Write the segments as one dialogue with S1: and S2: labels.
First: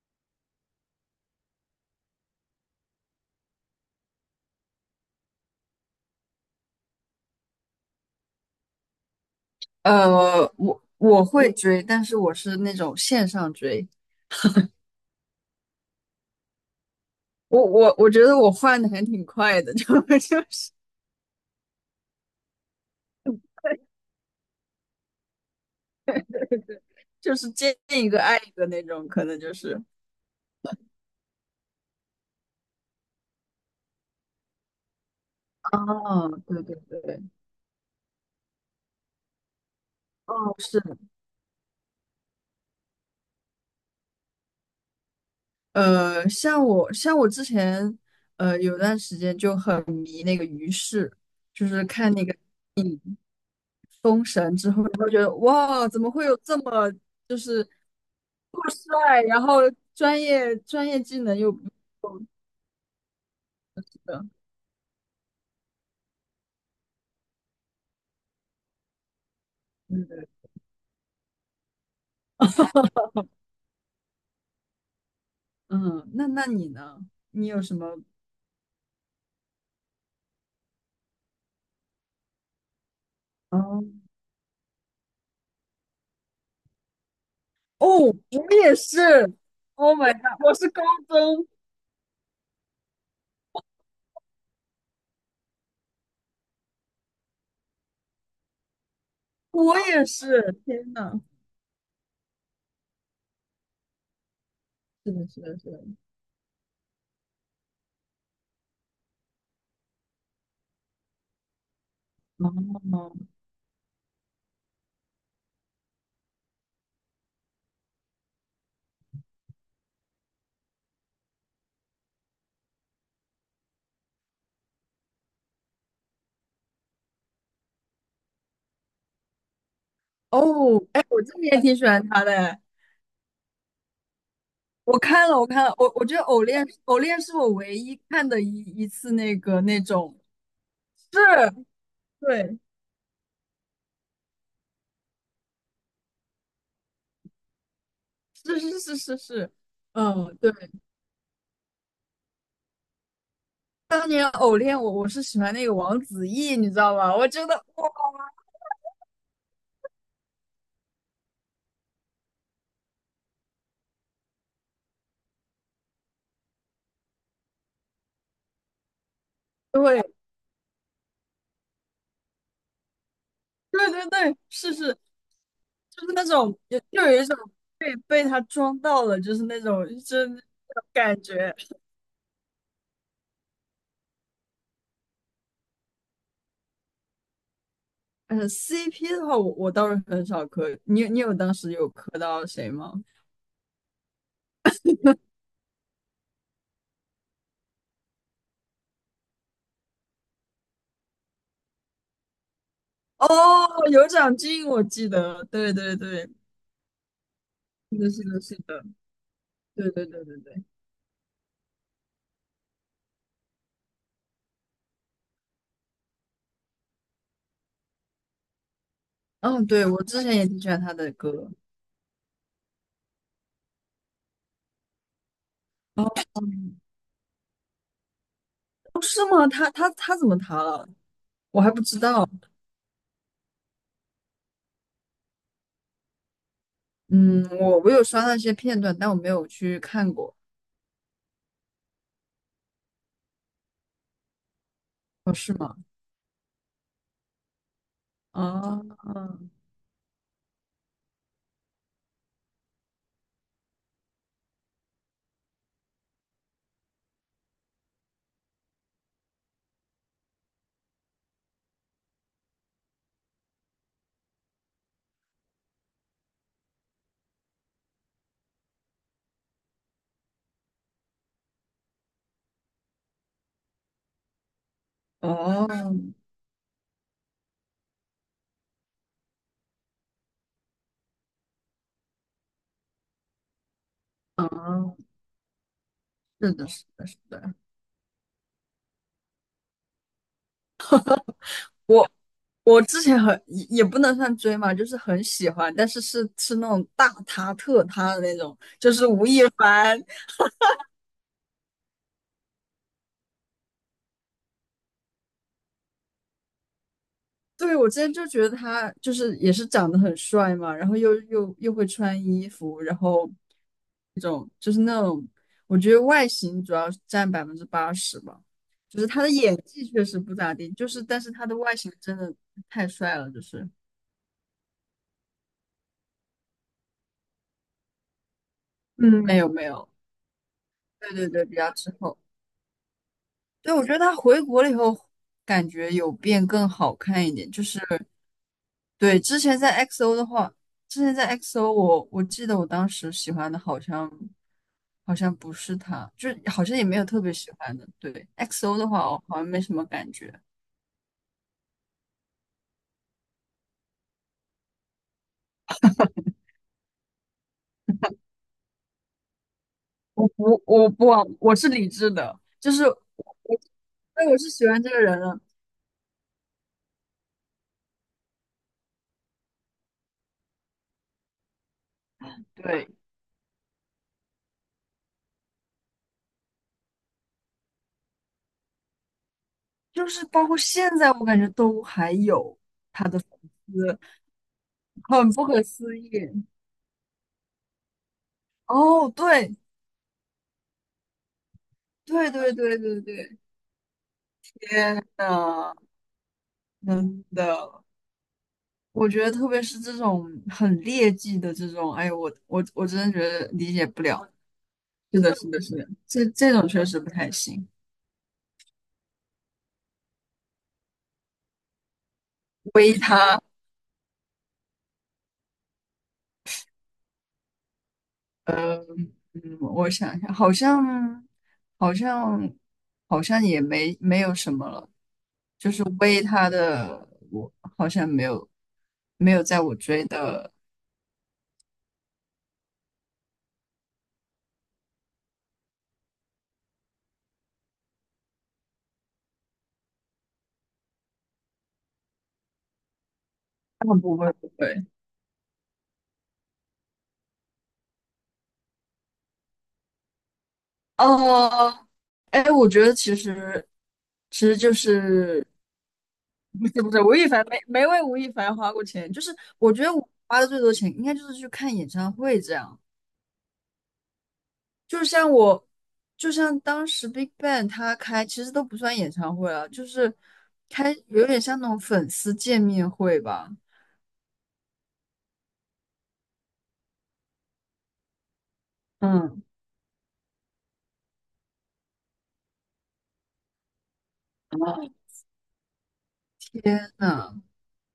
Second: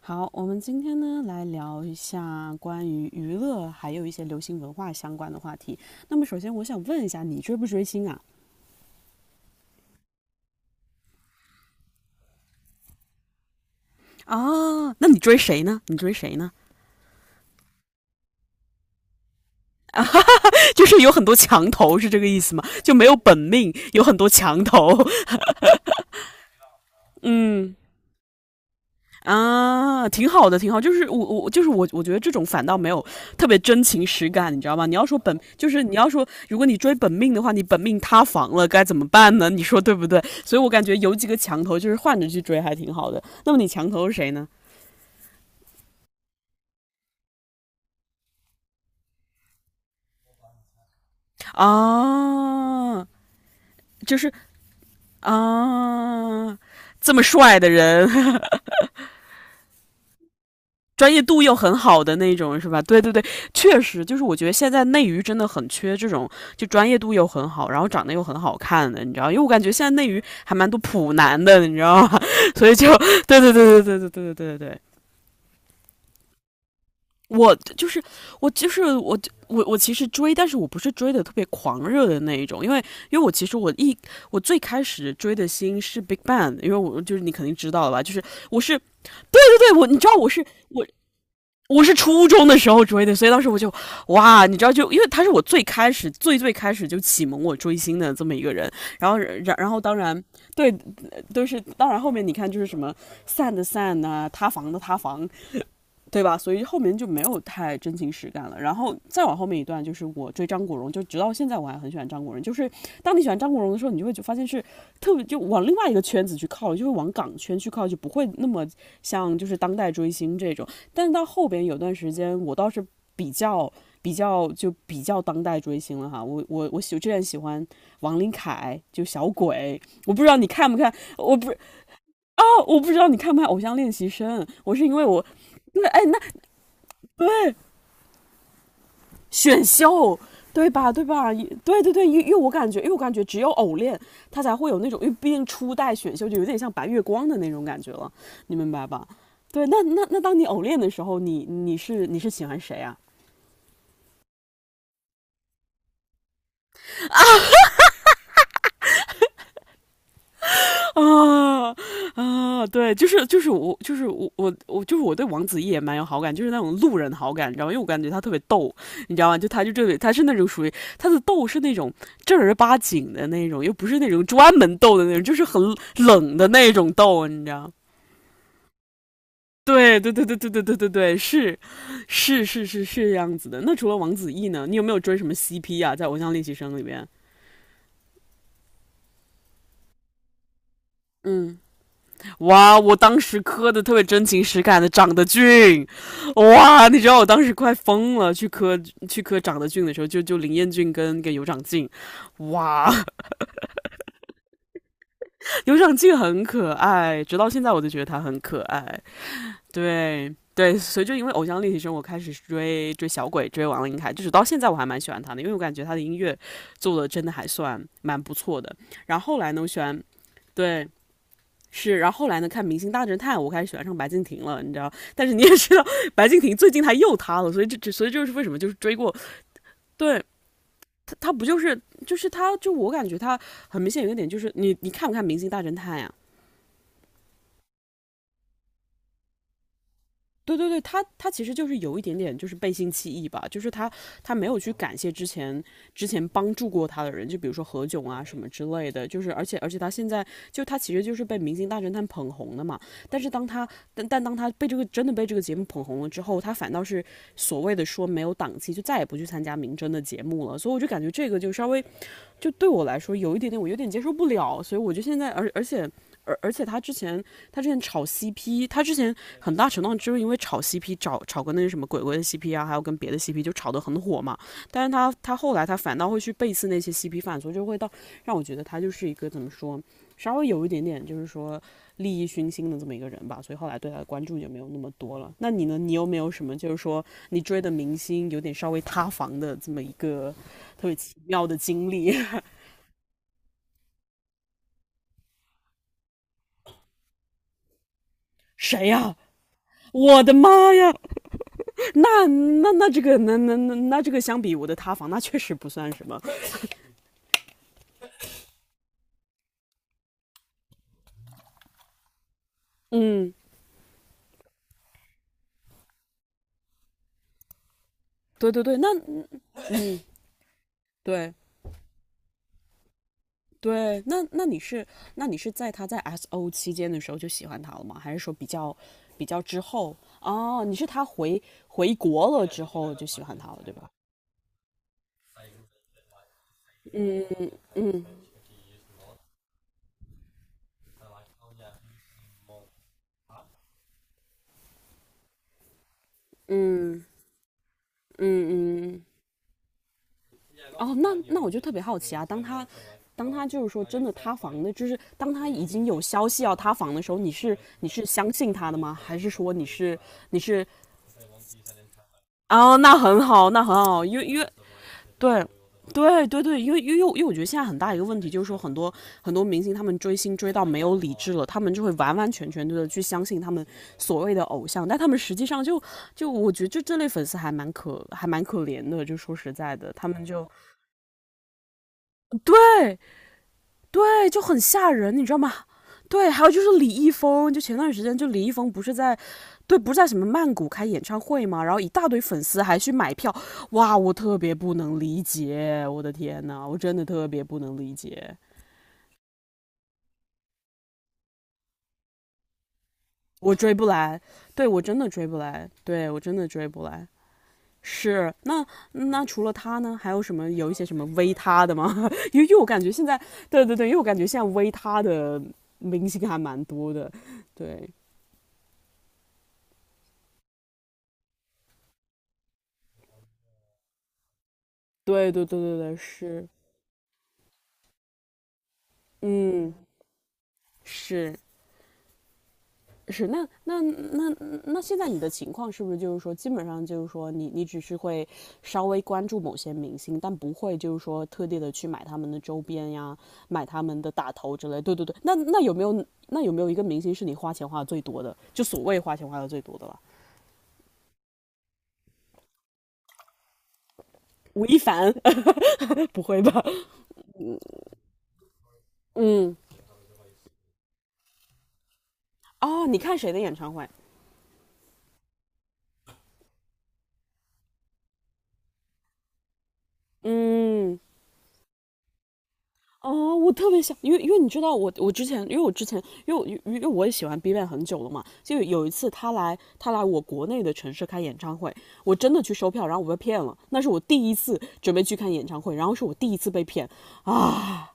S1: 好，我们今天呢来聊一下关于娱乐还有一些流行文化相关的话题。那么首先我想问一下，你追不追星啊？
S2: 我会追，但是我是那种线上追。
S1: 啊，那你追谁呢？
S2: 我觉得我换的还挺快的，就就是
S1: 就是有很多墙头，是这个意思吗？就没有本命，有很多墙头。
S2: 就是见
S1: 嗯，
S2: 一个爱一个那种，可能就是。
S1: 啊，挺好的，挺好。就是我觉得这种反倒没有特别真情实感，你知道吗？你要说本就是你要说，
S2: 哦，
S1: 如
S2: 对
S1: 果
S2: 对
S1: 你追本
S2: 对。
S1: 命的话，你本命塌房了该怎么办呢？你说对不对？
S2: 哦。
S1: 所以我
S2: 是。
S1: 感觉有几个墙头就是换着去追还挺好的。那么你墙头是谁呢？
S2: 像我之前，有段时间就很迷那个于适，就是看那个
S1: 啊，就
S2: 《封
S1: 是
S2: 神》之后，然后觉得哇，怎么会有
S1: 啊，
S2: 这么
S1: 这么帅的人，
S2: 酷帅，然后专业
S1: 专
S2: 技
S1: 业
S2: 能
S1: 度
S2: 又
S1: 又
S2: 不
S1: 很好的
S2: 错
S1: 那种，是吧？对对对，确实就
S2: 的？
S1: 是我觉得现在内娱真的很缺这种，就专业度又很好，然后长得又很好看的，你知道？因为我感觉现在内娱还蛮多普男的，你知道吗？所以就对对对对对对对对对对，
S2: 嗯，那那你呢？你
S1: 我
S2: 有什
S1: 就
S2: 么？
S1: 是我就是我我其实追，但是我不是追的特别狂热的那一种，因为我其实我
S2: 哦。
S1: 一我最开始追的星是 Big Bang。因为我就是你肯定知道
S2: 哦，
S1: 了吧？就是
S2: 我
S1: 我
S2: 也
S1: 是
S2: 是
S1: 对我
S2: ，Oh
S1: 你知
S2: my
S1: 道我
S2: god,
S1: 是
S2: 我是高
S1: 我
S2: 中。
S1: 我是初中的时候追的，所以当时我就哇，你知道就因为他是我最最开始就启蒙我追星的这么一个人。然后然然
S2: 我
S1: 后当
S2: 也
S1: 然
S2: 是，
S1: 对
S2: 天呐。
S1: 都是当然后面你看就是什么散的散啊，塌房的塌
S2: 是的，
S1: 房，
S2: 是的，是的。
S1: 对吧？所以后面就没有太真情实感了。然后再往后面一段，就是我追张国荣，就直到现在我还很喜欢张国荣。就是当你
S2: 哦。
S1: 喜欢张国荣的时候，你就发现是特别就往另外一个圈子去靠，就会往港圈去靠，就不会那么像就是当代追星这种。但是到后边有段时间，我倒是比较比较当代追星了哈。我之前喜欢王琳凯，就小鬼。我不知道你看不
S2: 哦，
S1: 看，
S2: 哎，我
S1: 我
S2: 真的
S1: 不
S2: 也挺喜
S1: 啊，
S2: 欢他的哎。
S1: 哦，我不知道你看不看《偶像练习生》。我是因
S2: 我
S1: 为我。
S2: 看了，我看了，
S1: 对，
S2: 我
S1: 哎，
S2: 我觉得《偶恋》是我
S1: 对，
S2: 唯一看的一次那个
S1: 选
S2: 那种。
S1: 秀，对吧？对
S2: 是。
S1: 吧？对对对，因为因为我
S2: 对。
S1: 感觉，因为我感觉只有偶练，他才会有那种，因为毕竟初代选秀就有点像白月光的那种感觉了，你
S2: 是
S1: 明
S2: 是
S1: 白
S2: 是
S1: 吧？
S2: 是是。
S1: 对，那
S2: 嗯，
S1: 当你
S2: 对，
S1: 偶练的时候，你是喜欢谁啊？
S2: 当年《偶恋》我是喜欢那个王子异，你知道吗？我觉得哇，
S1: 啊啊，对，就是就是我就是我我我就是我对王子异也蛮有好感，就是那种路人好感，你知道吗？因为我感觉他特别逗，你知道吗？就他就这里他
S2: 对
S1: 是那种属于他的逗是那种正儿八经的那种，又不
S2: 对
S1: 是
S2: 对
S1: 那种
S2: 对，
S1: 专
S2: 是
S1: 门
S2: 是，
S1: 逗的那种，就是很
S2: 就是那
S1: 冷的
S2: 种
S1: 那
S2: 就
S1: 种
S2: 就有一
S1: 逗，
S2: 种
S1: 你知道吗？
S2: 被他装到了，就是那种
S1: 对
S2: 就
S1: 对对
S2: 是那
S1: 对对对对
S2: 种
S1: 对对，
S2: 感觉。
S1: 是是是是是，这样子的。那除了王子异呢，你有没有追什么 CP 啊？在《偶像练习生》里边，
S2: 嗯，CP 的话，我倒是很少磕，你有当
S1: 嗯，
S2: 时有磕到谁
S1: 哇！
S2: 吗？
S1: 我当时磕的特别真情实感的，长得俊，哇！你知道我当时快疯了，去磕长得俊的时候，就林彦俊跟尤长靖，哇！
S2: 哦，有长进，我记得，对
S1: 尤长
S2: 对
S1: 靖
S2: 对。
S1: 很可爱，直到现在我都
S2: 是
S1: 觉得
S2: 的，
S1: 他
S2: 是
S1: 很
S2: 的，是
S1: 可
S2: 的。
S1: 爱。
S2: 对对对
S1: 对
S2: 对对。
S1: 对，所以就因为《偶像练习生》，我开始追小鬼，追王琳凯，就是到现在我还蛮喜欢他的，因为我感觉他的音乐做的真的还算蛮不错的。然后后来呢，
S2: 嗯，
S1: 我喜
S2: 对，
S1: 欢，
S2: 我之前也挺喜欢
S1: 对。
S2: 他的歌。
S1: 是，然后后来呢，看《明星大侦探》，我开始喜欢上白敬亭了，你知道？但是你也知道，
S2: 哦。
S1: 白敬亭最近他又塌了，所以所以就是为什么就是追
S2: 哦
S1: 过。
S2: 是吗？他
S1: 对，
S2: 怎么塌了？
S1: 他他不就
S2: 我还
S1: 是
S2: 不知
S1: 就
S2: 道。
S1: 是他就我感觉他很明显有一个点就是你看不看《明星大侦探》呀、
S2: 嗯，我有刷到一些片段，但我没有去看过。
S1: 对对对，他他其实就是有一点点就是背信弃义吧，就是他没有去感谢之
S2: 哦，是
S1: 前
S2: 吗？
S1: 之前帮助过他的人，就比如说何炅啊什么之
S2: 哦。
S1: 类的，就是而且他其实就是被《明星大侦探》捧红的嘛。但是当他但当他被这个节目捧红了之后，他反倒是所谓的说没有档期，就再也不去参加明侦的节目了，所以我就感觉这个就稍微就对我来说有一点点，我有点接受不了，所以我就现在，而且他之前炒 CP,他之前很大程度上就是因为炒 CP 炒跟那个什么鬼鬼的 CP 啊，还有跟别的 CP 就炒得很火嘛。但是他后来
S2: 哦。
S1: 他反倒会去背刺那些 CP 犯，所以就会到让我觉得他就是一个怎么说，稍微有一点点就是说利益熏心的这么一个人吧。所以后来对他的关注就没有那么
S2: 嗯，
S1: 多了。那你呢？你有没有什
S2: 是
S1: 么
S2: 的，
S1: 就是
S2: 是
S1: 说
S2: 的，是
S1: 你
S2: 的。
S1: 追的明星有点稍微塌房的这么一个特别奇妙的经
S2: 我
S1: 历？
S2: 我之前很也也不能算追嘛，就是很喜欢，但是是那种大他特他的那种。
S1: 谁呀、啊，我的妈呀！那那那这个那那那那这个相比我的塌房，那确实不算什么。
S2: 对，我之前就觉得他就是也是长得很帅嘛，然后又会穿衣服，然后
S1: 嗯，
S2: 那种就是那种，我觉得外形主要占百分之八十吧，
S1: 对对对，那，
S2: 就是他的演技确实不咋地，就是但是
S1: 对
S2: 他的外形真的太帅了，就是
S1: 对，那你是在他在 S O 期间的时候就喜欢他了吗？还是说比较
S2: 嗯，
S1: 比
S2: 没
S1: 较
S2: 有
S1: 之
S2: 没有，
S1: 后？哦，你是他
S2: 对对
S1: 回
S2: 对，比较滞
S1: 回
S2: 后。
S1: 国了之后就喜欢他了，
S2: 对，
S1: 对
S2: 我
S1: 吧？
S2: 觉得他回国了以后，感觉有变更好
S1: 嗯
S2: 看一点。
S1: 嗯
S2: 就是
S1: 嗯
S2: 对之前在 XO 的话，之前在 XO 我记得我当时喜欢的好像不是他，就是好像也没有
S1: 嗯
S2: 特别喜欢的。对 XO 的
S1: 嗯嗯，
S2: 话，我好像没什么感觉。
S1: 哦，那我就特别好奇啊，当他就是说真的塌房的，就是当他已经有消息要塌房的时候，你是相信他的吗？还是说你是
S2: 我
S1: 你
S2: 不，
S1: 是
S2: 我不，我是理智的，就
S1: 哦，
S2: 是我，
S1: 那很好，
S2: 我
S1: 那很好，因为
S2: 对我
S1: 因
S2: 是
S1: 为
S2: 喜欢这个人了。
S1: 对。对对对，因为我觉得现在很大一个问题就是说，很多明星他们追星追到没有理智了，他们就会完完全全的
S2: 对，
S1: 去相信他们所谓的偶像，但他们实际上就我觉得就这类粉丝还蛮可怜的，就说实在的，
S2: 就
S1: 他
S2: 是
S1: 们就
S2: 包括现在，我感觉都还有
S1: 对
S2: 他的粉丝，
S1: 对，就很吓人，你
S2: 很
S1: 知道
S2: 不
S1: 吗？
S2: 可思议。
S1: 对，还有就是李易峰，就前段时间就李易峰不是
S2: 哦，
S1: 在，
S2: 对，
S1: 对，不是在什么曼谷开演唱会嘛，然后一大堆
S2: 对
S1: 粉
S2: 对
S1: 丝
S2: 对
S1: 还去
S2: 对
S1: 买票，
S2: 对。
S1: 哇，我特别不
S2: 天
S1: 能理
S2: 呐。
S1: 解，我的天呐，我真的
S2: 真
S1: 特别不能
S2: 的。
S1: 理解，
S2: 我觉得特别是这种很劣迹的这种，哎呦，我真的觉得
S1: 我
S2: 理
S1: 追不
S2: 解不
S1: 来，
S2: 了。
S1: 对我真的
S2: 是
S1: 追
S2: 的，
S1: 不
S2: 是的，
S1: 来，
S2: 是的，
S1: 对我
S2: 这
S1: 真的
S2: 这
S1: 追
S2: 种
S1: 不
S2: 确实
S1: 来。
S2: 不太行。
S1: 是，那除了他呢，还有什么有一些什么微他的吗？因为我感
S2: 微
S1: 觉现在，
S2: 他。
S1: 对对对，因为我感觉现在微他的明星还蛮多的，对，
S2: 呃，我想一下，好像好像也没有什么了，
S1: 对对对
S2: 就
S1: 对
S2: 是
S1: 对，
S2: 微
S1: 是，
S2: 他的，我好像没有在
S1: 嗯，
S2: 我追的。
S1: 是是，那现在你的情况是不是就是说，基本上就是说你只是会稍微关注某些明星，但不会就是说特地的去买他们的周边呀，买他
S2: 啊，
S1: 们的
S2: 不会
S1: 打
S2: 不
S1: 头之类。
S2: 会。
S1: 对对对，那有没有一个明星是你花钱花的最多的？就所谓花钱花的最多的了？
S2: 哦，哎，我觉得其实
S1: 吴
S2: 就
S1: 亦凡，
S2: 是
S1: 不会 吧？
S2: 不是吴亦凡没为吴亦凡花过钱，就是
S1: 嗯，
S2: 我觉得我花的最多钱应该就是去看演唱会这样，
S1: 哦，你看谁的演唱会？
S2: 就像我就像当时 BigBang 他开其实都不算演唱会了，就是开
S1: 嗯。
S2: 有点像那种粉丝见面会
S1: 哦，
S2: 吧。
S1: 我特别想，因为你知道我之前，因为我之前，因为我也喜欢 b 站 a n 很久了嘛，就有一次他
S2: 嗯
S1: 来他来我国内的城市开演唱会，我真的去收票，然后我被骗了，那是我第一次准备去看演唱会，然后是我第一次被
S2: 真
S1: 骗
S2: 的
S1: 啊。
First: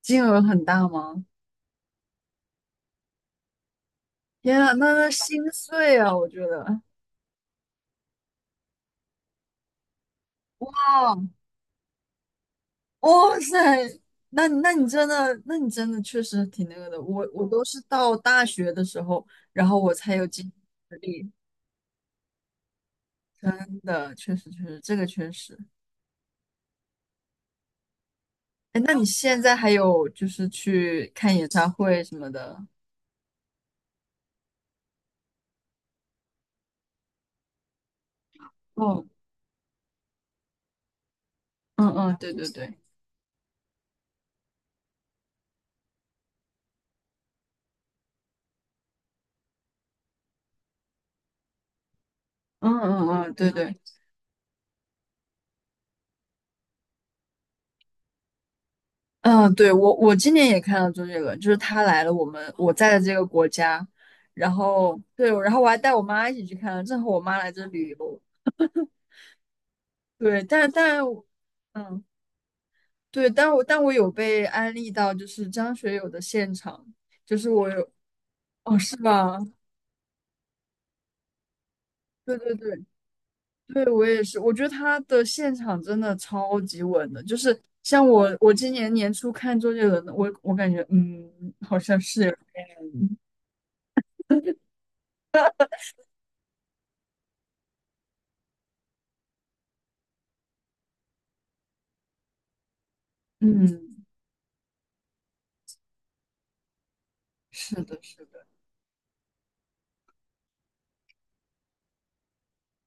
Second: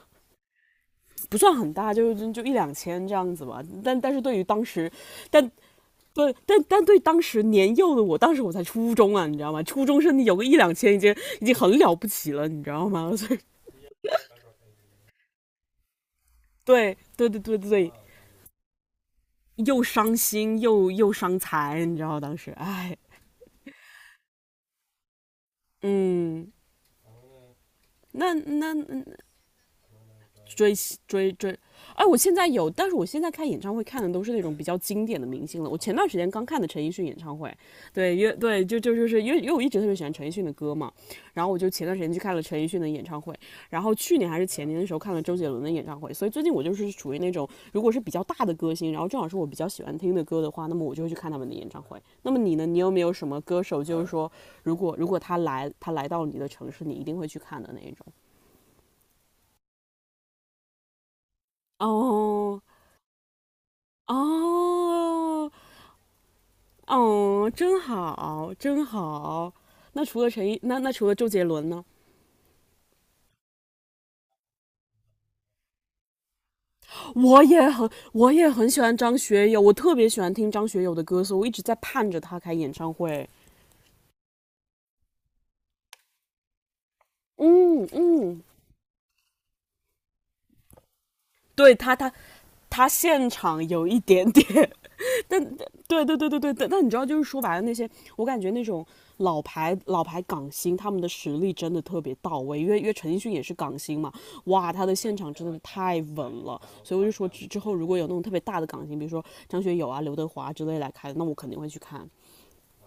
S2: 金额很大吗？
S1: 不算很大，就一两千这样子吧，但是对于
S2: 天
S1: 当
S2: 啊，
S1: 时，
S2: 那那心
S1: 但。
S2: 碎啊，我
S1: 对，
S2: 觉
S1: 但
S2: 得。
S1: 但对当时年幼的我，当时我才初中啊，你知道吗？初中生有个一两千已经很了不起了，你知道吗？所
S2: 哇
S1: 以，
S2: 塞，那那你真的，那你真的确实挺那个
S1: 对
S2: 的。我
S1: 对对
S2: 我
S1: 对
S2: 都是
S1: 对，
S2: 到大学的时候，然后
S1: 又
S2: 我
S1: 伤
S2: 才有经济
S1: 心又
S2: 实
S1: 又
S2: 力。
S1: 伤财，你知道当时，哎，
S2: 真的，确实确实，这个确实。
S1: 嗯，那那
S2: 哎，那你现在还有就是
S1: 追
S2: 去
S1: 追
S2: 看演
S1: 追，
S2: 唱会
S1: 哎，
S2: 什
S1: 我
S2: 么
S1: 现在
S2: 的？
S1: 有，但是我现在看演唱会看的都是那种比较经典的明星了。我前段时间刚看的陈奕迅演唱会，对，因为对，就就
S2: 哦。
S1: 就是因为我一直特别喜欢陈奕迅的歌嘛，然后我就前
S2: 嗯
S1: 段时间
S2: 嗯，
S1: 去
S2: 对
S1: 看了
S2: 对
S1: 陈奕
S2: 对。
S1: 迅的演唱会，然后去年还是前年的时候看了周杰伦的演唱会，所以最近我就是属于那种如果是比较大的歌星，然后正好是我比较喜欢听的歌的话，那么我就会去看他们的演唱会。那么你呢？
S2: 嗯
S1: 你有没
S2: 嗯
S1: 有什
S2: 嗯，
S1: 么
S2: 对
S1: 歌
S2: 对。
S1: 手，就是说如果他来到你的城市，你一定会去看的那一种？
S2: 嗯，对我今年也看了周杰伦，就是他来了我们
S1: 哦，
S2: 我在的这个国家，然后对，然
S1: 哦，
S2: 后我还带我妈一起去看了，正好我妈来
S1: 哦，
S2: 这
S1: 真
S2: 旅游。
S1: 好，真好。
S2: 对，但
S1: 那
S2: 但。
S1: 除了周杰伦呢？
S2: 嗯。对，但我有被安利到，就是张学友的现场，就是我有。
S1: 我也很
S2: 哦，
S1: 喜
S2: 是
S1: 欢张
S2: 吧？
S1: 学友，我特别喜欢听张学友的歌，所以我一直在盼着
S2: 对
S1: 他开
S2: 对
S1: 演
S2: 对
S1: 唱会。
S2: 对，我也是，我觉得他的现场真的超级稳的，就是
S1: 嗯
S2: 像我
S1: 嗯，
S2: 我今年年初看周杰伦的，我感觉嗯，
S1: 对
S2: 好
S1: 他，
S2: 像
S1: 他
S2: 是有点
S1: 他现场有一点点但对对对对对对，但你知道，就是说白了，那些我感觉那种老牌港星，他们的实力真的特别到位。因为陈奕迅也是港星
S2: 嗯，
S1: 嘛，哇，他的现场真的太稳了。所以我就说之后
S2: 是
S1: 如果
S2: 的，
S1: 有那种
S2: 是
S1: 特别
S2: 的，
S1: 大的港星，比如说张学友啊、刘德华啊之类来开的那我肯定会去看。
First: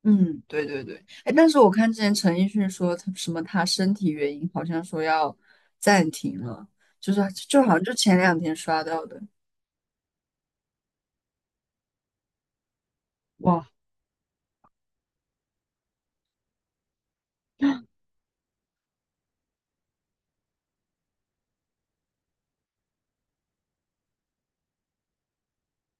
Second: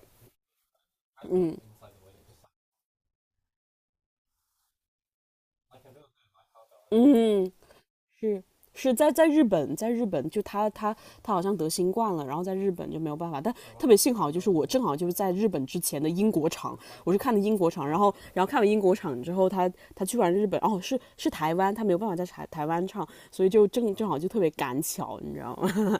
S2: 嗯，对对对，哎，但
S1: 嗯
S2: 是我看之前陈奕迅说他什么他身体原因，好像说要暂停了，就是
S1: 嗯，
S2: 就好像就前两
S1: 是
S2: 天刷
S1: 是
S2: 到
S1: 在
S2: 的。
S1: 在日本，在日本就他好像得新冠了，然后在日本就没有办法。但
S2: 哇。
S1: 特别幸好就是我正好就是在日本之前的英国场，我是看的英国场，然后看完英国场之后，他去完日本，哦是台湾，他没有办法在台湾唱，所以就正好就特别赶巧，你知道吗？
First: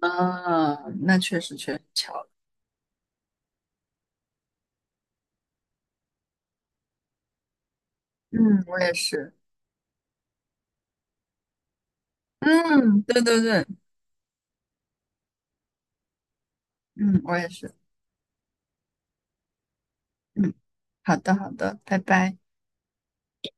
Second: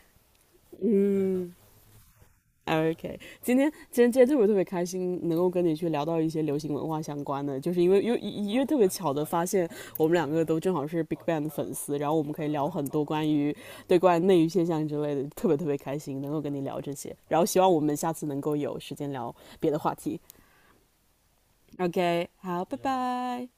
S2: 啊，那确
S1: 嗯，
S2: 实确实巧了。
S1: OK，今天特别特别开心，能够跟你去聊到一些流行文化相关的，就是因为因为因
S2: 嗯，
S1: 为特
S2: 我
S1: 别
S2: 也
S1: 巧的
S2: 是。
S1: 发现，我们两个都正好是 BigBang 的粉丝，然后我们可以聊很
S2: 嗯，
S1: 多
S2: 对
S1: 关
S2: 对
S1: 于
S2: 对。
S1: 对关于内娱现象之类的，特别特别开心能够跟你聊这些，
S2: 嗯，我
S1: 然后
S2: 也
S1: 希望
S2: 是。
S1: 我们下次能够有时间聊别的话题。
S2: 嗯，好的好的，拜
S1: OK，
S2: 拜。
S1: 好，拜拜。